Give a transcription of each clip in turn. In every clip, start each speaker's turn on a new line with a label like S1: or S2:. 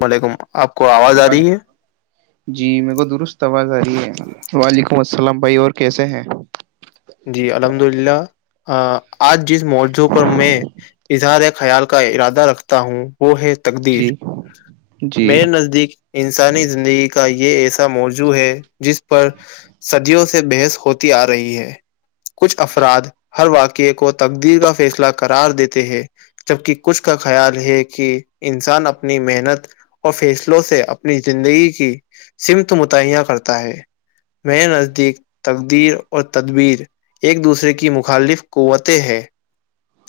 S1: وعلیکم آپ کو آواز آ رہی ہے
S2: جی میر کو درست آواز آ رہی ہے وعلیکم السلام بھائی اور کیسے ہیں
S1: جی الحمد للہ آج جس موضوع پر میں اظہار خیال کا ارادہ رکھتا ہوں وہ ہے تقدیر
S2: جی جی
S1: میر نزدیک انسانی زندگی کا یہ ایسا موضوع ہے جس پر صدیوں سے بحث ہوتی آ رہی ہے کچھ افراد ہر واقعے کو تقدیر کا فیصلہ کررار دیتے ہیں جبک کچھ کا خیال ہے کہ انسان اپنی محنت اور فیصلوں سے اپنی زندگی کی سمت متعیا کرتا ہے م نزدیک تقدیر اور تدبیر ایک دوسرے کی مخالف قوتیں ہے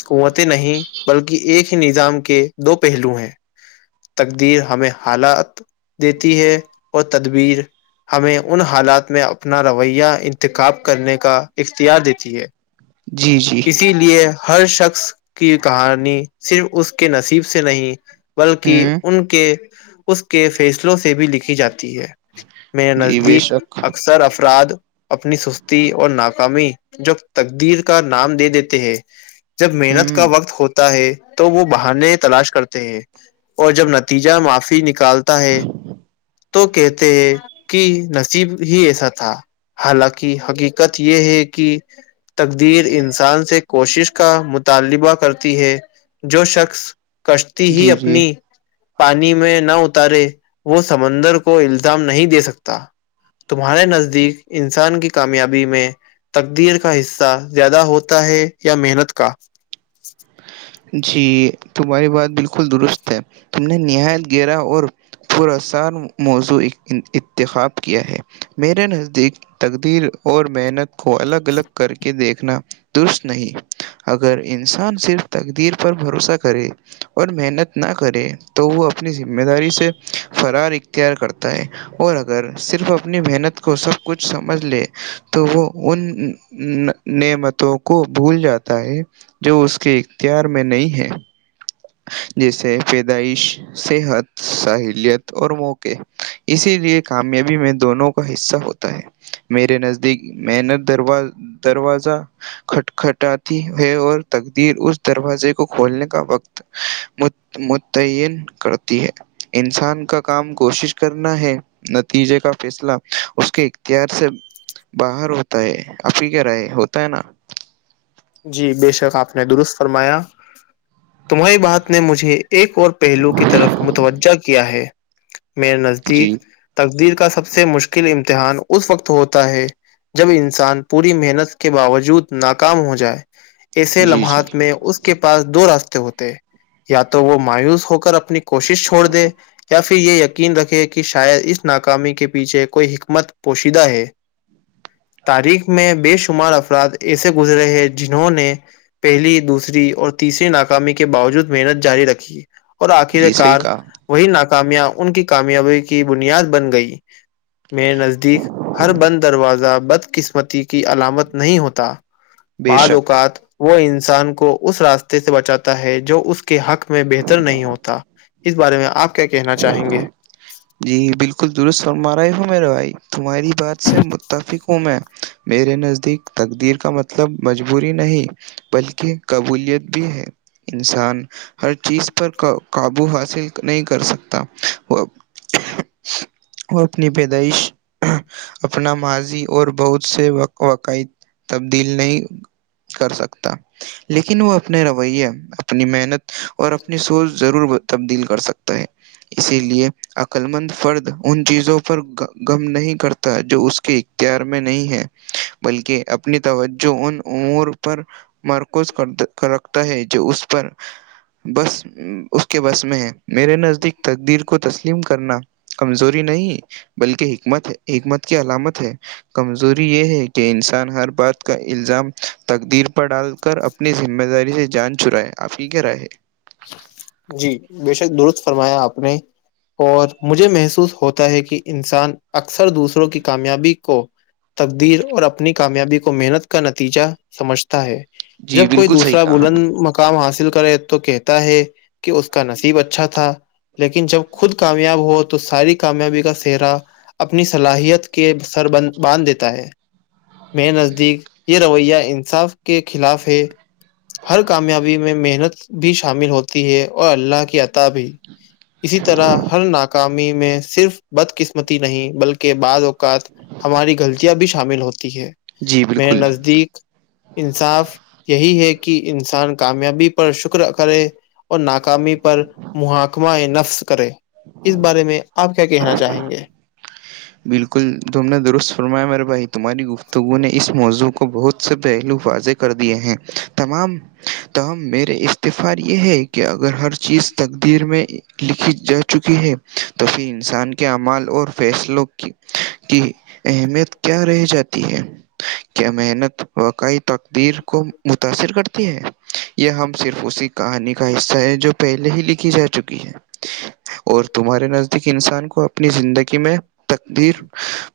S1: قوتیں نہیں بلکہ ایک ہی نظام کے دو پہلو ہیں تقدیر ہمیں حالات دیتی ہے اور تدبیر ہمیں ان حالات میں اپنا رویہ انتخاب کرنے کا اختیار دیتی ہے
S2: جی جی
S1: اسی لیے ہر شخص کی کہانی صرف اس کے نصیب سے نہیں بلکہ
S2: ہوں
S1: ان کے اس کے فیصلوں سے بھی لکھی جاتی ہے م
S2: جی بے
S1: نزدیک
S2: شک
S1: اکثر افراد اپنی سستی اور ن قمی جو تقدیر کا نام دے دیتے ہیں جب محنت کا
S2: ہوں
S1: وقت ہوتا ہے تو وہ بہانے تلاش کرتے ہیں اور جب نتیجہ معافی نکالتا ہے تو کہتے ہیں کہ نصیب ہی ایسا تھا حالانکہ حقیقت یہ ہے کہ تقدیر انسان سے کوشش کا مطالبہ کرتی ہے جو شخص کشتی ہی
S2: جی جی
S1: اپنی پانی میں نہ اتارے وہ سمندر کو الزام نہیں دے سکتا تمہارے نزدیک انسان کی کامیابی میں تقدیر کا حصہ زیادہ ہوتا ہے یا محنت کا
S2: جی تمہاری بات بالکل درست ہے تم نے نہایت گرا اور پوراسان موزوع انتخاب کیا ہے میرے نزدیک تقدیر اور محنت کو الگ الگ کر کے دیکھنا درست نہیں اگر انسان صرف تقدیر پر بھروسہ کرے اور محنت نہ کرے تو وہ اپنی ذمہ داری سے فرار اختیار کرتا ہے اور اگر صرف اپنی محنت کو سب کچھ سمجھ لے تو وہ ان نعمتوں کو بھول جاتا ہے جو اس کے اختیار میں نہیں ہے جیسے پیدائش صحت ساحلیت اور موق اسی لیے کامیابی میں دونوں کا حصہ ہوتا ہے میرے نزدیک میں نےت درو دروازہ کھٹکھٹاتی ہے اور تقدیر اس دروازے کو کھولنے کا وقت متعین کرتی ہے انسان کا کام کوشش کرنا ہے نتیجے کا فیصلہ اس کے اختیار سے باہر ہوتا ہے عی کیا ر ہے ہوتا ہے نا
S1: جی بے شک آپ نے درست فرمایا تمہاری بات نے مجھے ایک اور پہلو کی طرف متوجہ کیا ہے میر نزدیک
S2: جی
S1: تقدیر کا سب سے مشکل امتحان اس وقت ہوتا ہے جب انسان پوری محنت کے باوجود ناکام ہو ج جائے ایسے
S2: جی جی
S1: لمحات میں اس کے پاس دو راستے ہوتے ہیں یا تو وہ مایوس ہو کر اپنی کوشش چھوڑ دے یا پھر یہ یقین رکھے کہ شاید اس ناکامی کے پیچھے کوئی حکمت پوشیدہ ہے تاریخ میں بے شمار افراد ایسے گزرے ہیں جنہوں نے پہلی دوسری اور تیسری ناکامی کے باوجود محنت جاری رکھی اور آخر
S2: جی صحیح
S1: کار
S2: کہا
S1: وہی ناکامیاں ان کی کامیابی کی بنیاد بن گئی میںیر نزدیک ہر بند دروازہ بدقسمتی کی علامت نہیں ہوتا
S2: بے شک
S1: بضوکات وہ انسان کو اس راستے سے بچاتا ہے جو اس کے حق میں بہتر نہیں ہوتا اس بارے میں آپ کیا کہنا چاہیں گے
S2: جی بالکل درست فرما رہے ہوں میرے بھائی تمہاری بات سے متفق ہوں میں میرے نزدیک تقدیر کا مطلب مجبوری نہیں بلکہ قبولیت بھی ہے انسان ہر چیز پر قابو حاصل نہیں کر سکتا وہ
S1: [inaudible]
S2: وہ اپنی پیدائش اپنا ماضی اور بہت سے واقائد تبدیل نہیں کر سکتا لیکن وہ اپنے رویے اپنی محنت اور اپنی سوچ ضرور تبدیل کر سکتا ہے اسی لیے عقلمند فرد ان چیزوں پر غم نہیں کرتا جو اس کے اختیار میں نہیں ہے بلکہ اپنی توجہ ان امور پر مرکوز کرکھ ہے جو اس پر بس اس کے بس میں ہے میرے نزدیک تقدیر کو تسلیم کرنا کمزوری نہیں بلکہ حکمت ہے حکمت کی علامت ہے کمزوری یہ ہے کہ انسان ہر بات کا الزام تقدیر پر ڈال کر اپنی ذمہ داری سے جان چرائے آپ کی کیا رائے
S1: جی بےشک درست فرمایا آپ نے اور مجھے محسوس ہوتا ہے کہ انسان اکثر دوسروں کی کامیابی کو تقدیر اور اپنی کامیابی کو محنت کا نتیجہ سمجھتا ہے
S2: جی
S1: جب کوئی
S2: بالکل صحیح
S1: دوسرا
S2: کہا
S1: بلند م کام حاصل کرے تو کہتا ہے کہ اس کا نصیب اچھا تھا لیکن جب خود کامیاب ہو تو تو ساری کامیابی کا سہرا اپنی صلاحیت کے سر باندھ دیتا ہے میں نزدیک یہ رویہ انصاف کے خلاف ہے ہر کامیابی میں محنت بھی شامل ہوتی ہے اور اللہ کی بھی اسی طرح ہر ناک ناکای میں صرف بدقسمتی نہیں بلکہ بعض اق ہماری غلطیاں بھی شامل ہوتی ہے
S2: جی
S1: میں
S2: بالکل
S1: نزدیک انصاف یہی ہے کہ انسان کامیابی پر شکر کرے اور ناکامی پر محکمہ نفس کرے اس بارے میں آپ کیا کہنا چاہیں گے؟
S2: بالکل تم نے درست فرمایا میرے بھائی تمہاری گفتگو نے اس موضوع کو بہت سے پہلو فاضح کر دیے ہیں تمام تم میرے استعفی یہ ہے کہ کہ اگر ہر چیز تقدیر میں لکھی جا چکی ہے تو پھر انسان کے کے عمال اور فیصلوں کی کی اہمیت کیا رہ جاتی ہے کیا محنت وقع تقدر کو متاثر کرتی ہے یہ ہم صرف اسی کہانی کا حصہ ہے جو پہلے ہی لکھی جا چکی ہے اور تمہارے نزدیک انسان کو اپنی زندگی میں تقدیر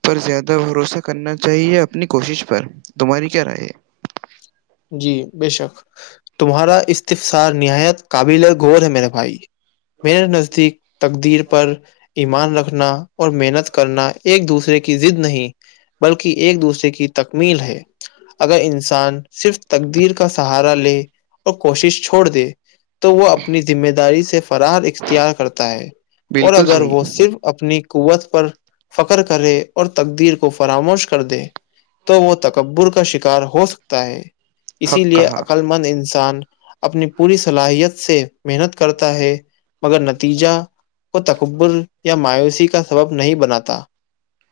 S2: پر زیادہ بھروسہ کرنا چاہیے اپنی کوشش پر تمہاری کیا رائے
S1: جی بے شک تمہارا استفسار نہایت قابل غور ہے میرے بھائی میرے نزدیک تقدیر پر ایمان رکھنا اور محنت کرنا ایک دوسرے کی زد نہیں بلکہ ایک دوسرے کی تکمیل ہے اگر انسان صرف تقدیر کا سہارا لے اور کوشش چھوڑ دے تو وہ اپنی ذمہ داری سے فرار اختیار کرتا ہے اور
S2: بالکل
S1: اگر وہ
S2: صحیح
S1: صرف اپنی قوت پر فخر کرے اور تقدیر کو فراموش کر دے تو وہ تکبر کا شکار ہو سکتا ہے اسی
S2: حق
S1: لیے
S2: کہا
S1: عقللمند انسان اپنی پوری صلاحیت سے محنت کرتا ہے مگر نتیجہ کو تکبر یا مایوسی کا سبب نہیں بناتا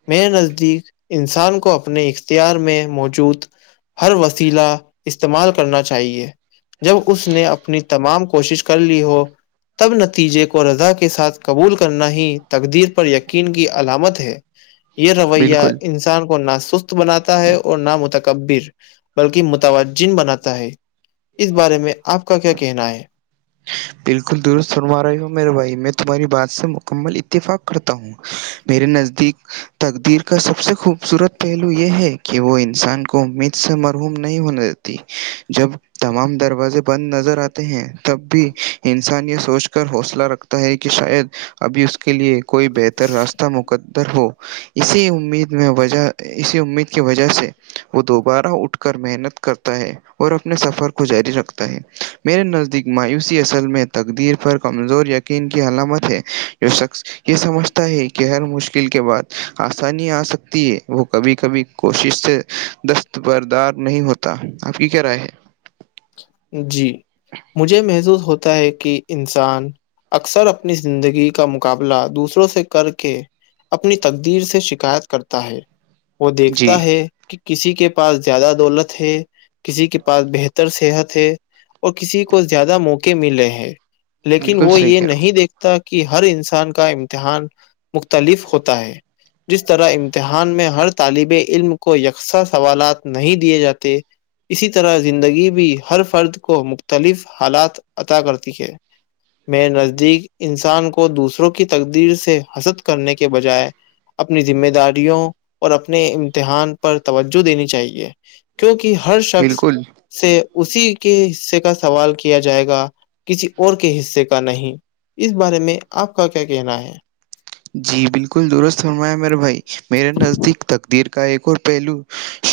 S1: میرے نزدیک ان انسان کو اپنے اختیار میں موجود ہر وسیلا استعمال کرنا چاہیے جب اس نے اپنی تمام کوشش کر لی ہو تب نتیجے کو رضا کے ساتھ قبول کرنا ہی تقدیر پر یقین کی علامت ہے یہ رویہ
S2: بالکل
S1: انسان کو نا سست بناتا ہے اور نہ متکبر بلکہ متوجن بناتا ہے اس بارے میں آپ کا کیا کہنا ہے
S2: بالکل دست سنوا رہی ہوں میرے بھائی میں تمہاری بات سے مکمل اتفاق کرتا ہوں میرے نزدیک تقدیر کا سب سے خوبصورت پہلو یہ ہے کہ وہ انسان کو امید سے مرحوم نہیں ہونے دیتی جب تمام دروازے بند نظر آتے ہیں تب بھی انسان یہ سوچ کر حوصلہ رکھتا ہے کہ شاید ابھی اس کے لیے کوئی بہتر راستہ مق ہو اسی امید میں وجہ اسی امید کی وجہ سے وہ دوبارہ اٹھ کر محنت کرتا ہے اور اپنے سفر کو جاری رکھتا ہے میرے نزدیک مایوسی اصل میں تقدیر پر کمزور یقین کی علامت ہے جو شخص یہ سمجھتا ہے کہ ہر مشکل کے بعد آسانی آ سکتی ہے وہ کبھی کبھی کوشش سے دستبردار نہیں ہوتا آپ کی کیا رائے ہے
S1: جی مجھے محسوس ہوتا ہے کہ انسان اکثر اپنی زندگی کا مقابلہ دوسروں سے کر کے اپنی تقدیر سے شکایت کرتا ہے وہ
S2: جی
S1: دیکھتا ہے کہ کسی کے پاس زیادہ دولت ہے کسی کے پاس بہتر صحت ہے اور کسی کو زیادہ موقع مل رہے ہیں لیکن
S2: بالکل
S1: وہ
S2: صحیح
S1: یہ
S2: کہہ رہا ہو
S1: نہیں دیکھتے کہ ہر انسان کا امتحان مختلف ہوتا ہے جس طرح امتحان میں ہر طالب علم کو یکساں سوالات نہیں دیے جاتے اسی طرح زندگی بھی ہر فرد کو مختلف حالات عطا کرتی ہے میں نزدیک انسان کو دوسروں کی تقدیر سے حسد کرنے کے بجائے اپنی ذمہ داریوں اور اپنے امتحان پر توجہ دینی چاہیے کیونکہ ہر شخص
S2: بالکل
S1: سے اسی کے حصے کا سوال کیا جائے گا کسی اور کے حصے کا نہیں اس بارے میں آپ کا کیا کہنا ہے
S2: جی بالکل درست فرمایا میرے بھائی میرے نزدیک تقدیر کا ایک اور پہلو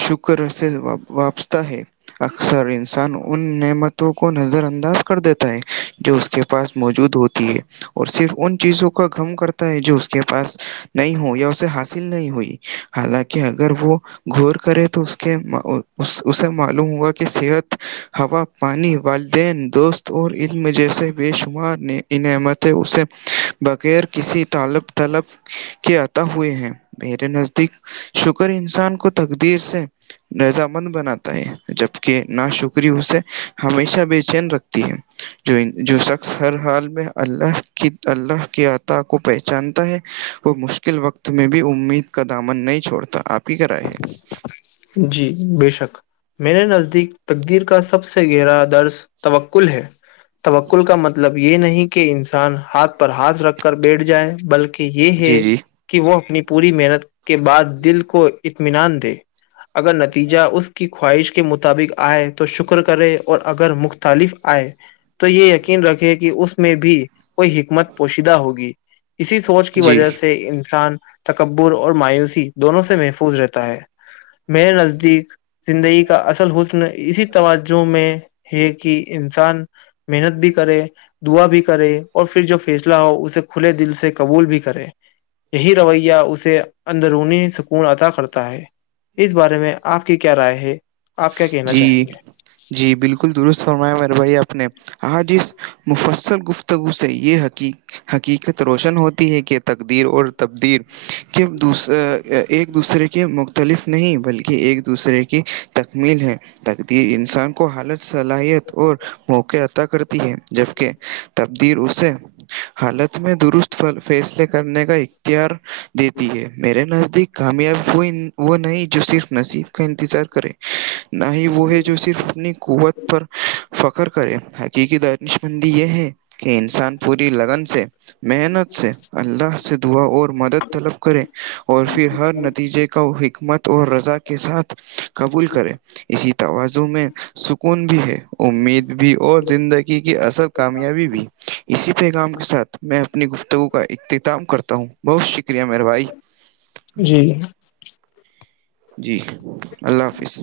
S2: شکر سے وپستا ہے اکثر انسان ان نعمتوں کو نظر انداز کر دیتا ہے جو اس کے پاس موجود ہوتی ہے اور صرف ان چیزوں کا گھم کرتا ہے جو اس کے پاس نہیں ہو یا اسے حاصل نہیں ہوئی حالانکہ اگر وہ گور کرے تو اس اسے معلوم ہوگا کہ صحت ہوا پانی والدین دوست اور علم جیسے بے شمار نعمتیں اسے بغیر کسی طالب طلب کے عتا ہوئے ہیں میرے نزدیک شکر انسان کو تقدیر سے نضامند بناتا ہے جبکہ کہ نا شکری اسے ہمیشہ بے چین رکھتی ہے جو جو شخص ہر حال میں اللہ کی اللہ کے عطا کو پہچانتا ہے وہ مشکل وقت میں بھی امید کا دامن نہیں چھڑتا آپ کی کرائے ہے
S1: جی بے شک میرے نزدیک تقدیر کا سب سے گہرا درس توکل ہے توکل کا مطلب یہ نہیں کہ انسان ہاتھ پر ہاتھ رکھ کر بیٹھ جائے بلکہ کہ یہ ہے
S2: جی جی
S1: کہ وہ اپنی پوری محنت کے بعد دل کو اطمینان دے اگر نتیجہ اس کی خواہش کے مطابق آئے تو شکر کرے اور اگر مفت خ تالف آئے تو یہ یقین رکھے کہ اس میں بھی کوئی حکمت پوشیدہ ہوگی اسی سوچ کی
S2: جی
S1: وجہ سے انسان تکبر اور مایوسی دونوں سے محفظ رہتا ہے میرے نزدیک زندگی کا اصل ہو س اسی توجہ میں ہے کہ انسان محنت بھی کرے دعا بھی کرے اور پھر جب پھیسلا ہو اسے کھلے دل سے قبول بھی کرے یہی رویہ اسے اندرونی سکون عدا کرتا ہے اس بارے میں آپ کی کیا رائے ہے آپ کیا کہنا چاہیں
S2: جی
S1: گے
S2: جی بالکل درست فرمایا میرے بھائی آپ نے آج اس مفصل گفتگو سے یہ حقیق حقیقت روشن ہوتی ہے کہ تقدیر اور تبدیر کہ دوس ایک دوسرے کے مختلف نہیں بلکہ ایک دوسرے کی تکمیل ہے تقدیر انسان کو حالت صلاحیت اور موقع عطا کرتی ہے جبکہ تبدییر اسے حالت میں درست فیصلے کرنے کا ار دیتی ہے میرے نزدیک کامیاب ہوئی نہیں جو صرف نصیب کا انتظار کرے نہ ہی وہ ہے جو صرف اپنی قوت پر فخر کرے حقیقی دنش مندی یہ ہے کہ انسان پوری لگن سے محنت سے اللہ سے دعا اور مدد طلب کریں اور پھر ہر نتیجے کو حکمت اور رضا کے کے ساتھ قبول کریں اسی توازن میں سکون بھی ہے امید بھی اور زندگی کی اصل کامیابی بھی اسی پیغام کے ساتھ میں اپنی گفتگو کا اختتام کرتا ہوں بہت شکریہ مہربھائی
S1: جی
S2: جی اللہ حافظ